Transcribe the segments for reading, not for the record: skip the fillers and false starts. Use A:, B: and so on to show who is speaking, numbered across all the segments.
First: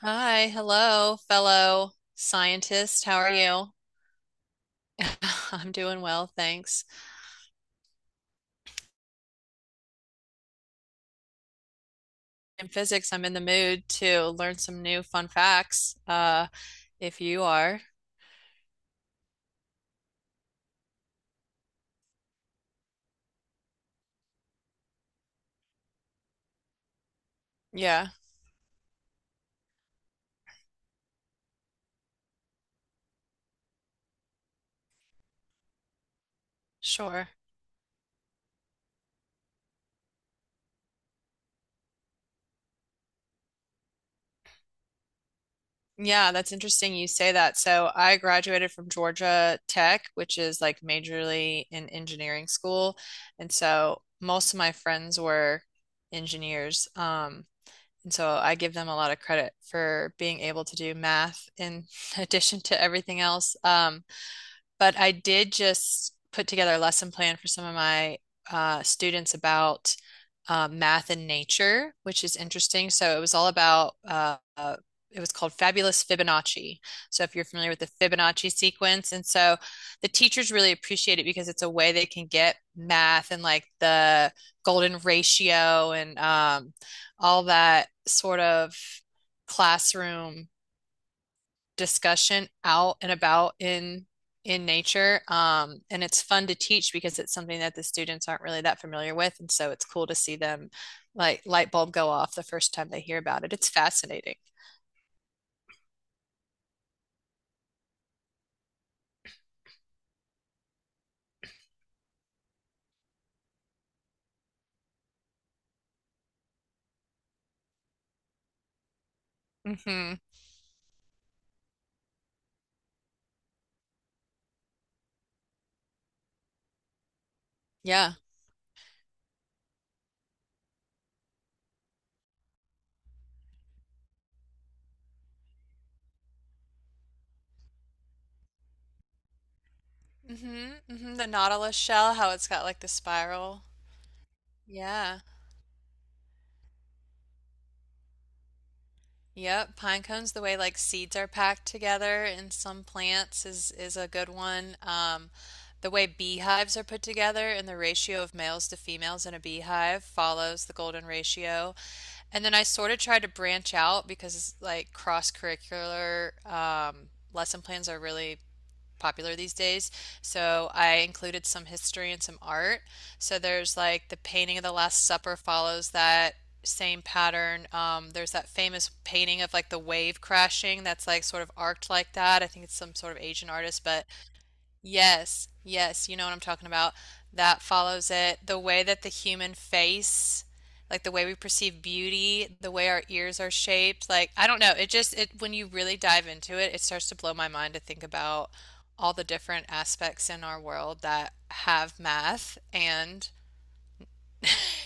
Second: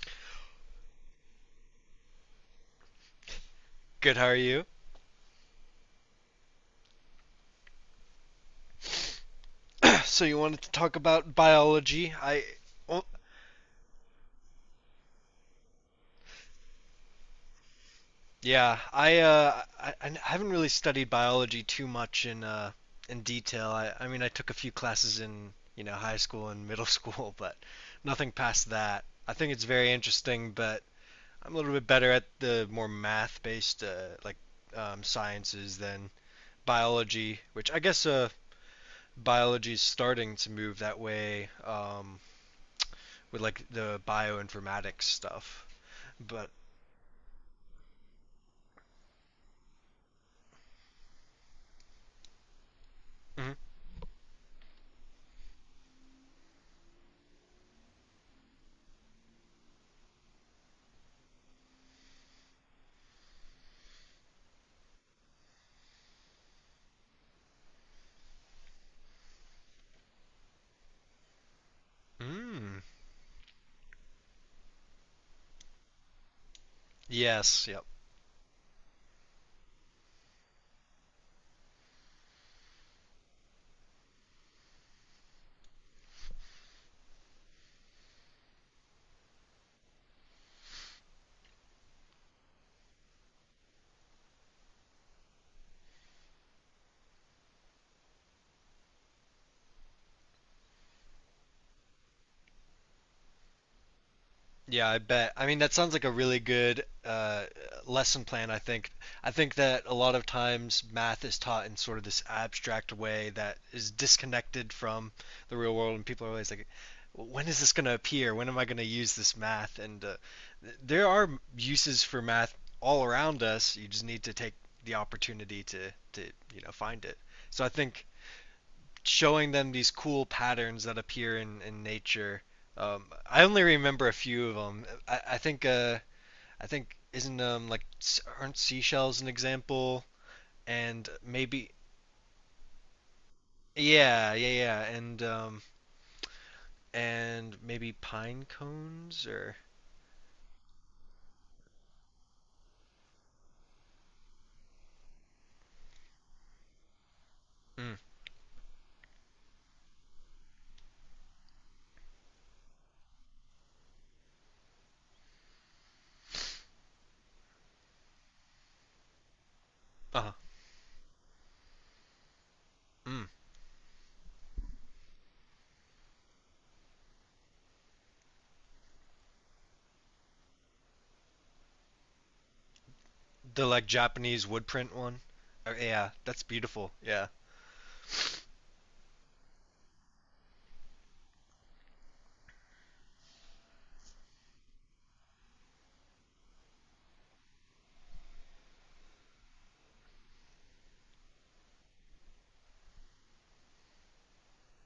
A: Hi, hello, fellow scientist. How are you?
B: Good, how are you?
A: I'm doing well, thanks.
B: So you wanted to talk about biology?
A: In
B: Oh,
A: physics, I'm in the mood to learn some new fun facts. If you are,
B: yeah, I haven't really studied biology too much in detail. I mean, I took a few classes in, you know, high school and middle school, but
A: yeah,
B: nothing past that. I think it's very interesting, but I'm a little bit better at the more math-based, like, sciences than
A: sure.
B: biology, which I guess, biology is starting to move that way. With like the bioinformatics stuff.
A: Yeah,
B: But
A: that's interesting you say that. So I graduated from Georgia Tech, which is like majorly in engineering school. And
B: mm,
A: so most of my friends were engineers. And so I give them a lot of credit for being able to do math in addition to everything else. But I did just put together a lesson plan for some of my students about math and nature, which is
B: mm,
A: interesting. So it was all about, it was called Fabulous Fibonacci. So if you're
B: yes,
A: familiar with
B: yep.
A: the Fibonacci sequence, and so the teachers really appreciate it because it's a way they can get math and like the golden ratio and all that sort of classroom discussion out and about in nature. And it's fun to teach because it's something that the students aren't really that familiar with. And so it's cool to see them like light bulb go off the first time they hear about it. It's fascinating.
B: Yeah, I bet. I mean, that sounds like a really good lesson plan, I think. I think that a lot of times math is taught in sort of this abstract way that is disconnected from the real world, and people are always like, when is this going to appear? When am I going to use this math? And
A: Hmm.
B: there are uses for math all around us. You just need to take the opportunity to find it. So I think
A: Yeah.
B: showing them these cool patterns that appear in nature. I only remember a few of them. I think isn't like aren't seashells an example?
A: Hmm,
B: And
A: hmm. The
B: maybe
A: nautilus shell, how it's got like the spiral.
B: yeah, yeah, yeah,
A: Yeah.
B: and and maybe pine cones or
A: Yep, pine cones, the way like seeds are packed together in some plants is a good one. The way beehives are put together and the
B: mm,
A: ratio of males to females in a beehive follows the golden ratio. And then I sort of tried to branch out because like cross-curricular lesson plans are really popular these days.
B: uh
A: So I included some history and some art.
B: mm,
A: So there's like the painting of the Last Supper follows that same pattern. There's that famous painting of like the wave crashing that's like sort of arced like that. I think it's some sort of Asian
B: the
A: artist,
B: like
A: but
B: Japanese wood print one.
A: yes,
B: Oh
A: yes,
B: yeah,
A: you know what I'm
B: that's
A: talking
B: beautiful.
A: about.
B: Yeah,
A: That follows it. The way that the human face, like the way we perceive beauty, the way our ears are shaped, like I don't know, it just it when you really dive into it, it starts to blow my mind to think about all the different aspects in our world that have math and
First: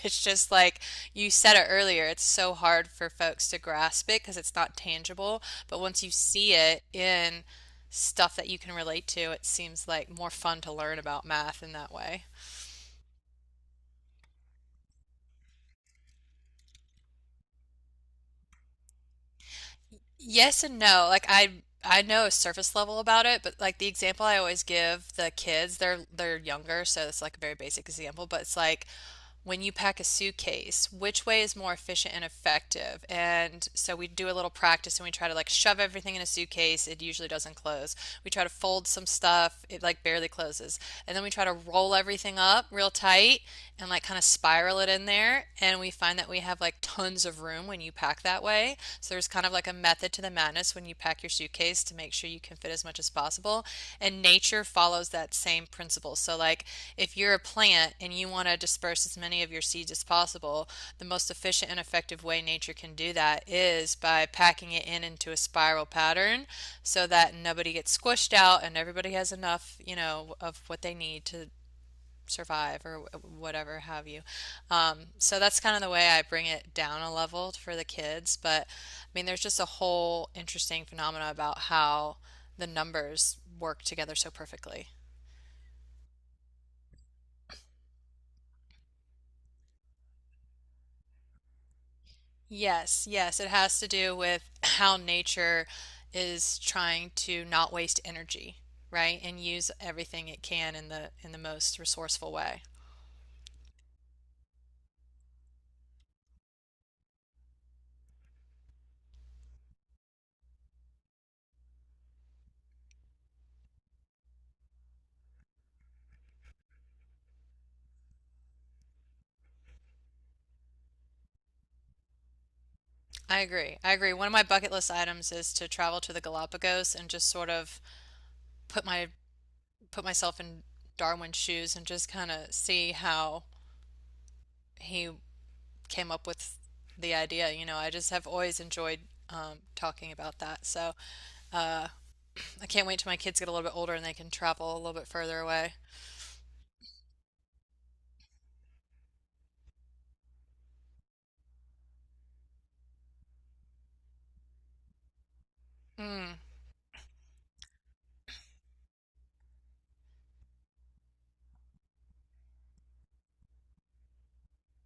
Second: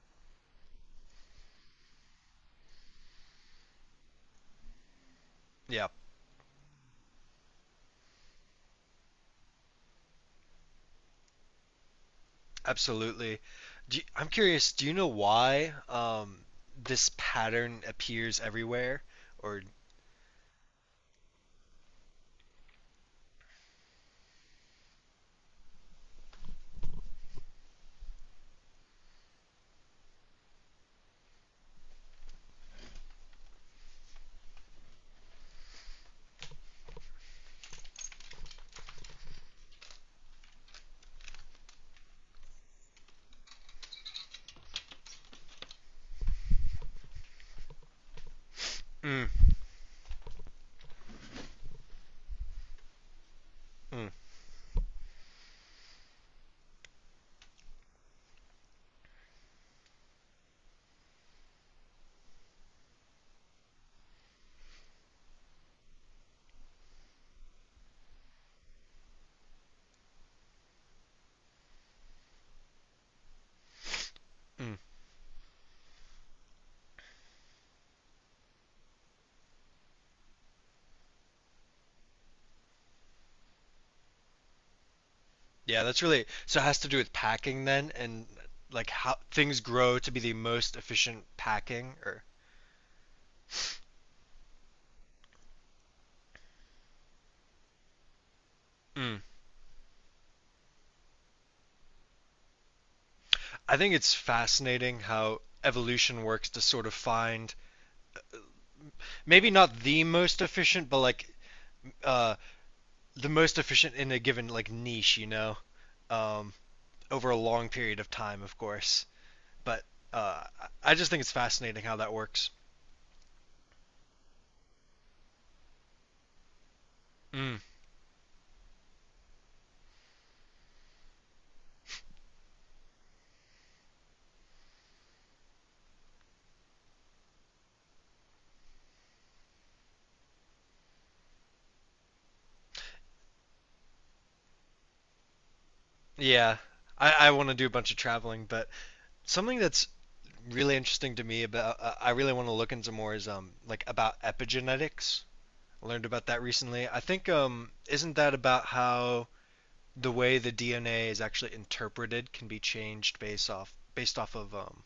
A: it's just like you said it earlier, it's so hard for folks to grasp it because it's not tangible. But
B: yeah.
A: once you see it in stuff that you can relate to, it seems like more fun to learn about math in that way.
B: Absolutely. I'm curious, do you know why this pattern appears everywhere? Or
A: Yes and no. Like I know a surface level about it, but like the example I always give the kids, they're younger, so it's like a very basic example, but it's like when you pack a suitcase, which way is more efficient and effective? And so we do a little practice and we try to like shove everything in a suitcase. It usually doesn't close. We try to fold some stuff. It like barely closes. And then we try to roll everything up real tight and like kind of spiral it in there. And we find that we have like tons of room when you pack that way. So there's kind
B: mm,
A: of like a method to the madness when you pack your suitcase to make sure you can fit as much as possible.
B: mm,
A: And nature follows that same principle. So, like, if you're a plant and you want to disperse as many of your seeds as possible, the most efficient and effective way nature can do that is by packing it in into a spiral pattern so that nobody gets squished out and everybody has enough, you know, of what they need to survive or whatever have you.
B: mm.
A: So that's kind of the way I bring it down a level for the kids. But I mean, there's just a whole interesting phenomena about how the numbers work together so perfectly.
B: Yeah, that's really, so it has to do with packing then and like how things grow to be the most efficient packing or
A: Yes, yes, it has to do with how nature is trying to not waste energy, right?
B: mm.
A: And use everything it can in the most resourceful way.
B: I think it's fascinating how evolution works to sort of find maybe not the most efficient, but like uh, the most efficient in a given like niche, you know, um, over a long period of time, of course. But uh, I just think it's fascinating how that works.
A: I agree. I agree. One of my bucket list items is to travel to the Galapagos and just sort
B: Mm,
A: of put my put myself in Darwin's shoes and just kind of see how he came up with the idea. You know, I just have always enjoyed talking about that. So I can't wait till my kids get a little bit older and they can travel a little bit further away.
B: yeah, I want to do a bunch of traveling, but something that's really interesting to me about I really want to look into more is like about epigenetics. I learned about
A: Mm.
B: that recently. I think isn't that about how the way the DNA is actually interpreted can be changed based off of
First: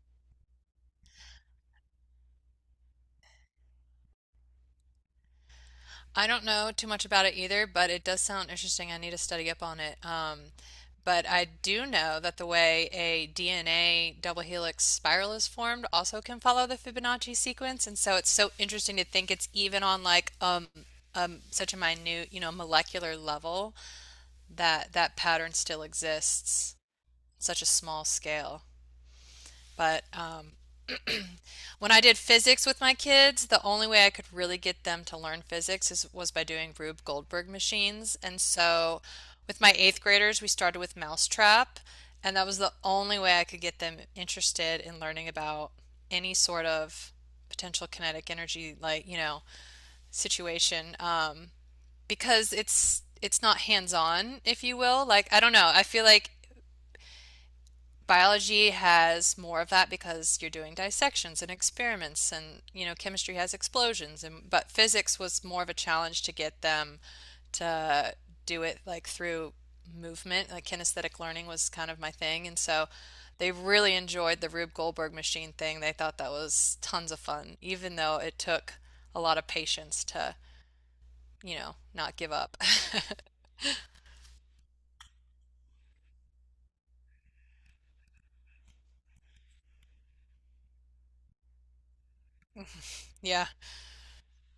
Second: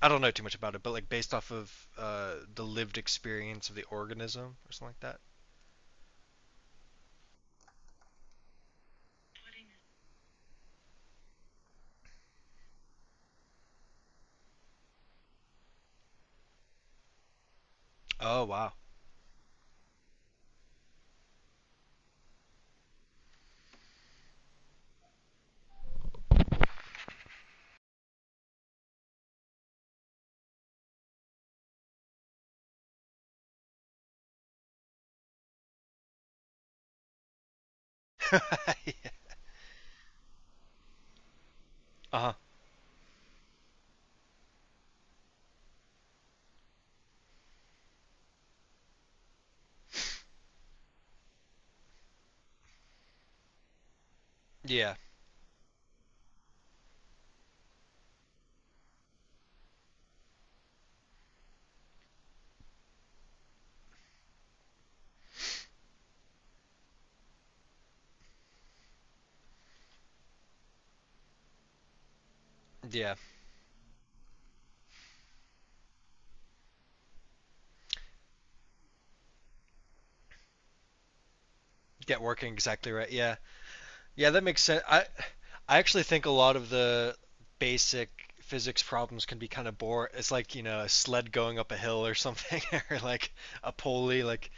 B: I don't know too much about it, but like based off of the lived experience of the organism or something like that.
A: I don't know too much about it either, but it does sound interesting. I need to study up on it. But I do know that the way a DNA double helix spiral is formed also can follow the Fibonacci sequence, and so it's
B: Oh
A: so
B: wow.
A: interesting to think it's even on like such a minute, you know, molecular level that that pattern still exists, such a small scale. But when I did physics with my kids, the only way I could really get them to learn physics was by doing Rube Goldberg machines. And
B: uh
A: so with my eighth graders, we started with Mousetrap,
B: huh.
A: and that was the only way I could get them interested in learning about any sort of potential kinetic energy, like, you know, situation. Because it's not hands-on, if you
B: Yeah.
A: will. Like, I don't know. I feel like biology has more of that because you're doing dissections and experiments and you know chemistry has explosions and but physics was more of a challenge to get them to do it like through movement like kinesthetic learning was kind of my thing and so
B: Yeah.
A: they really enjoyed the Rube Goldberg machine thing they thought that was tons of fun even though it took a lot of patience to you know not
B: Get
A: give
B: working
A: up.
B: exactly right. Yeah, yeah, that makes sense. I actually think a lot of the basic physics problems can be kind of boring. It's like, you know, a sled going up a hill or something, or like
A: Yeah,
B: a pulley. Like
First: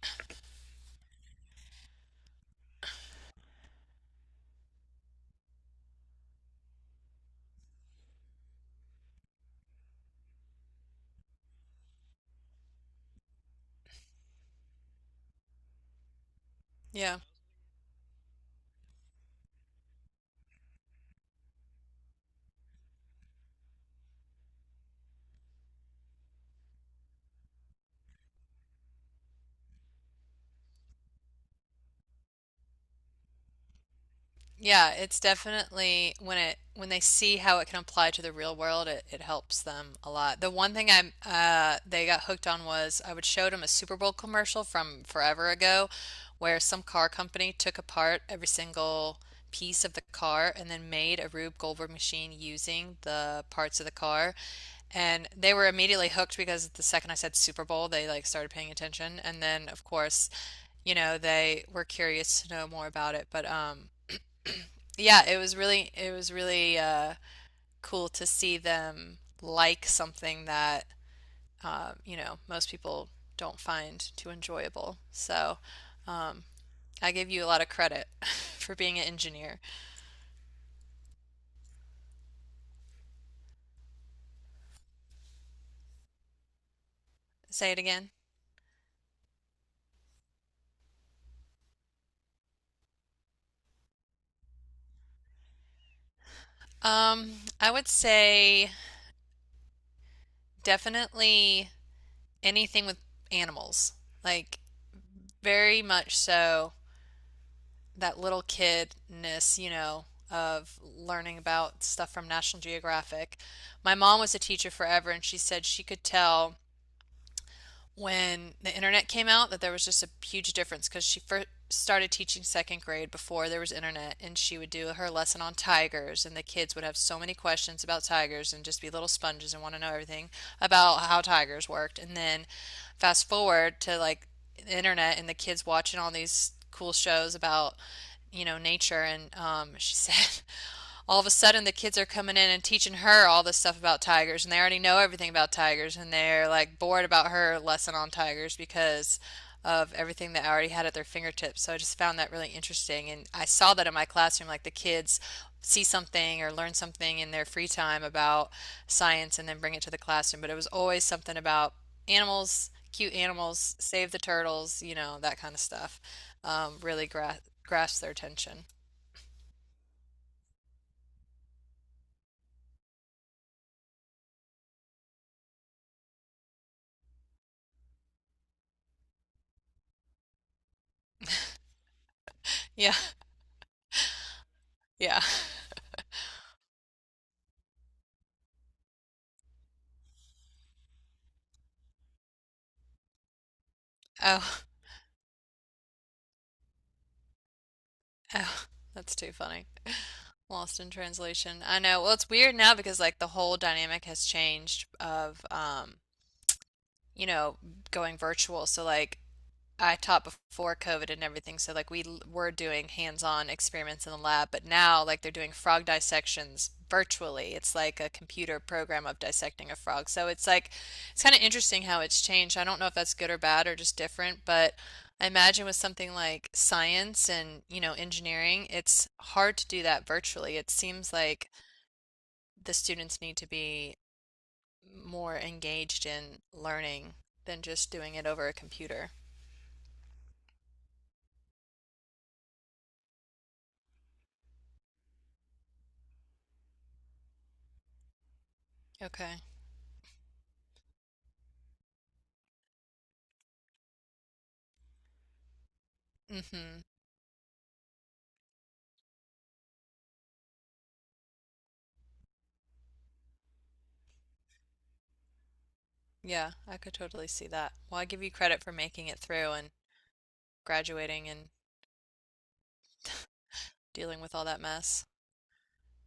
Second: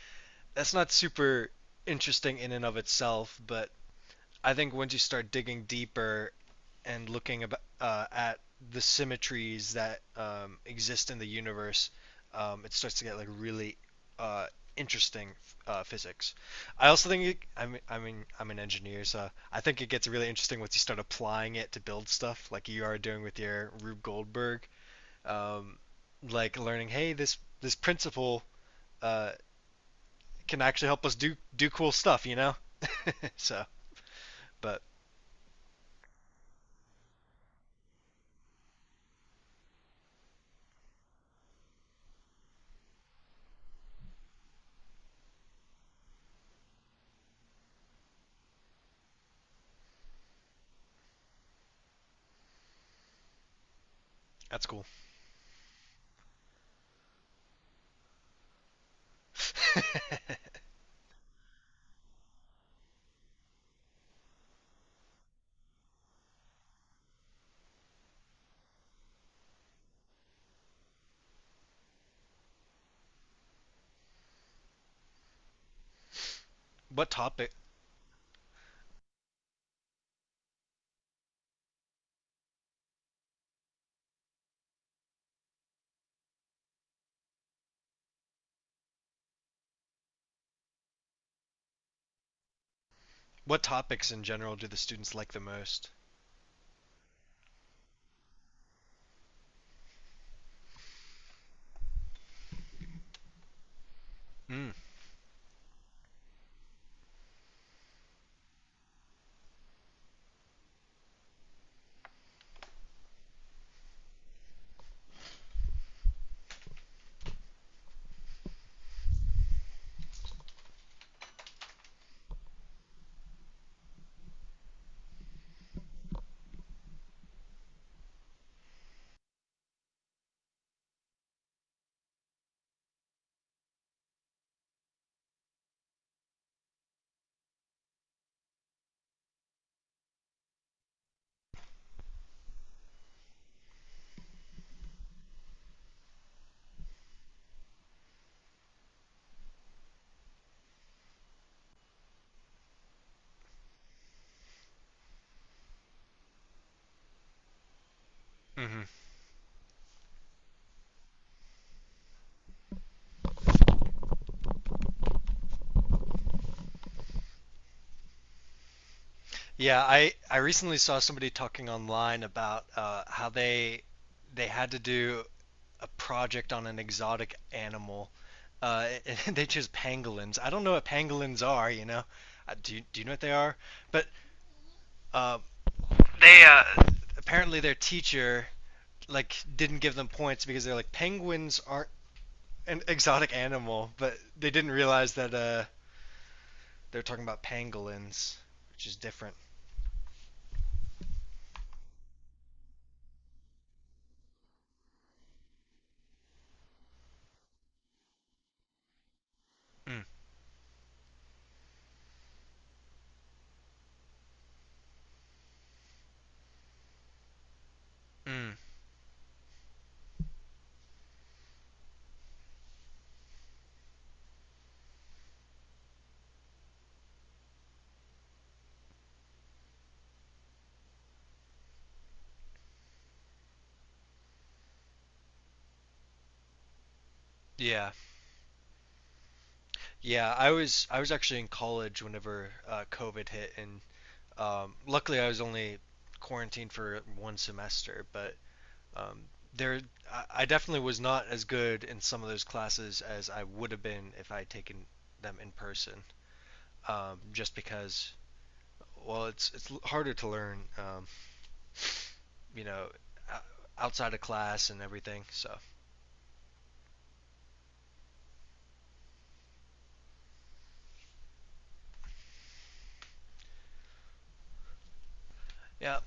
B: that's not super interesting in and of itself, but I think once you start digging deeper and at the symmetries that exist in the universe, it starts to get like really uh, interesting physics. I also
A: yeah.
B: think it, I mean I'm an engineer, so I think it gets really interesting once you start applying it to build stuff, like you are doing with your Rube Goldberg, um, like learning, hey, this principle uh, can actually help us do cool stuff, you know. So, but
A: Yeah, it's definitely when it when they see how it can apply to the real world, it helps them a lot. The one thing I they got hooked on was I would show them a Super Bowl commercial from forever ago, where some car company took apart every single piece of the car and then made a Rube Goldberg machine using the parts of the car.
B: that's cool.
A: And they were immediately hooked because the second I said Super Bowl, they like started paying attention. And then, of course, you know, they were curious to know more about it. But yeah, it was really cool to see them like something that you know most people don't find too enjoyable. So um,
B: what
A: I give you a
B: topic?
A: lot of credit for being an engineer. Say it again.
B: What topics in general do the students like the most?
A: Um, I would say definitely anything with animals, like
B: Mm.
A: very much so that little kidness, you know, of learning about stuff from National Geographic. My mom was a teacher forever, and she said she could tell when the internet came out that there was just a huge difference because she first started teaching second grade before there was internet and she would do her lesson on tigers and the kids would have so many questions about tigers and just be little sponges and want to know everything about how tigers worked and then fast forward to like the internet and the kids watching all these cool shows about you know nature and she said all of a sudden the kids are coming in and teaching her all this stuff about tigers and they already know everything about tigers and they're like bored about her lesson on tigers because of everything that I already had at their fingertips. So I just found that really interesting and I saw that in my classroom like the kids see something or learn something in their free time about
B: hmm
A: science and then bring it to the classroom, but it was always something about animals, cute animals, save the turtles, you know, that kind of stuff. Really gra grasped their attention.
B: Yeah, I recently saw somebody talking online about how they had to do a project on an exotic animal. Uh, and they chose pangolins. I don't know what pangolins are, you know.
A: Yeah.
B: Do you know what they are? But
A: Yeah.
B: uh, they apparently their teacher like didn't give them points because they're like penguins aren't an exotic animal, but they
A: Oh.
B: didn't realize that they're talking about pangolins,
A: Oh,
B: which is
A: that's too
B: different.
A: funny. Lost in translation. I know. Well, it's weird now because like the whole dynamic has changed of you know, going virtual. So like I
B: Mm,
A: taught before COVID and everything, so like we l- were doing hands-on experiments in the lab, but now like they're doing frog dissections virtually. It's like a
B: mm,
A: computer program of dissecting a frog. So it's like it's kind of interesting how it's changed. I don't know if that's good or bad or just different, but I imagine with something like science and, you know, engineering, it's hard to do that virtually. It seems like the students need to be more engaged in learning than
B: yeah,
A: just doing it over a computer.
B: yeah. I was actually in college whenever COVID hit, and luckily I was only quarantined for one semester. But um,
A: Okay.
B: there, I definitely was not as good in some of those classes as I would have been if I had taken them in person.
A: Mm-hmm.
B: Just because, well, it's harder to learn, you know, outside of class and everything. So
A: Yeah, I could totally see that. Well, I give you credit for making it through and graduating and dealing with all that mess.
B: yeah,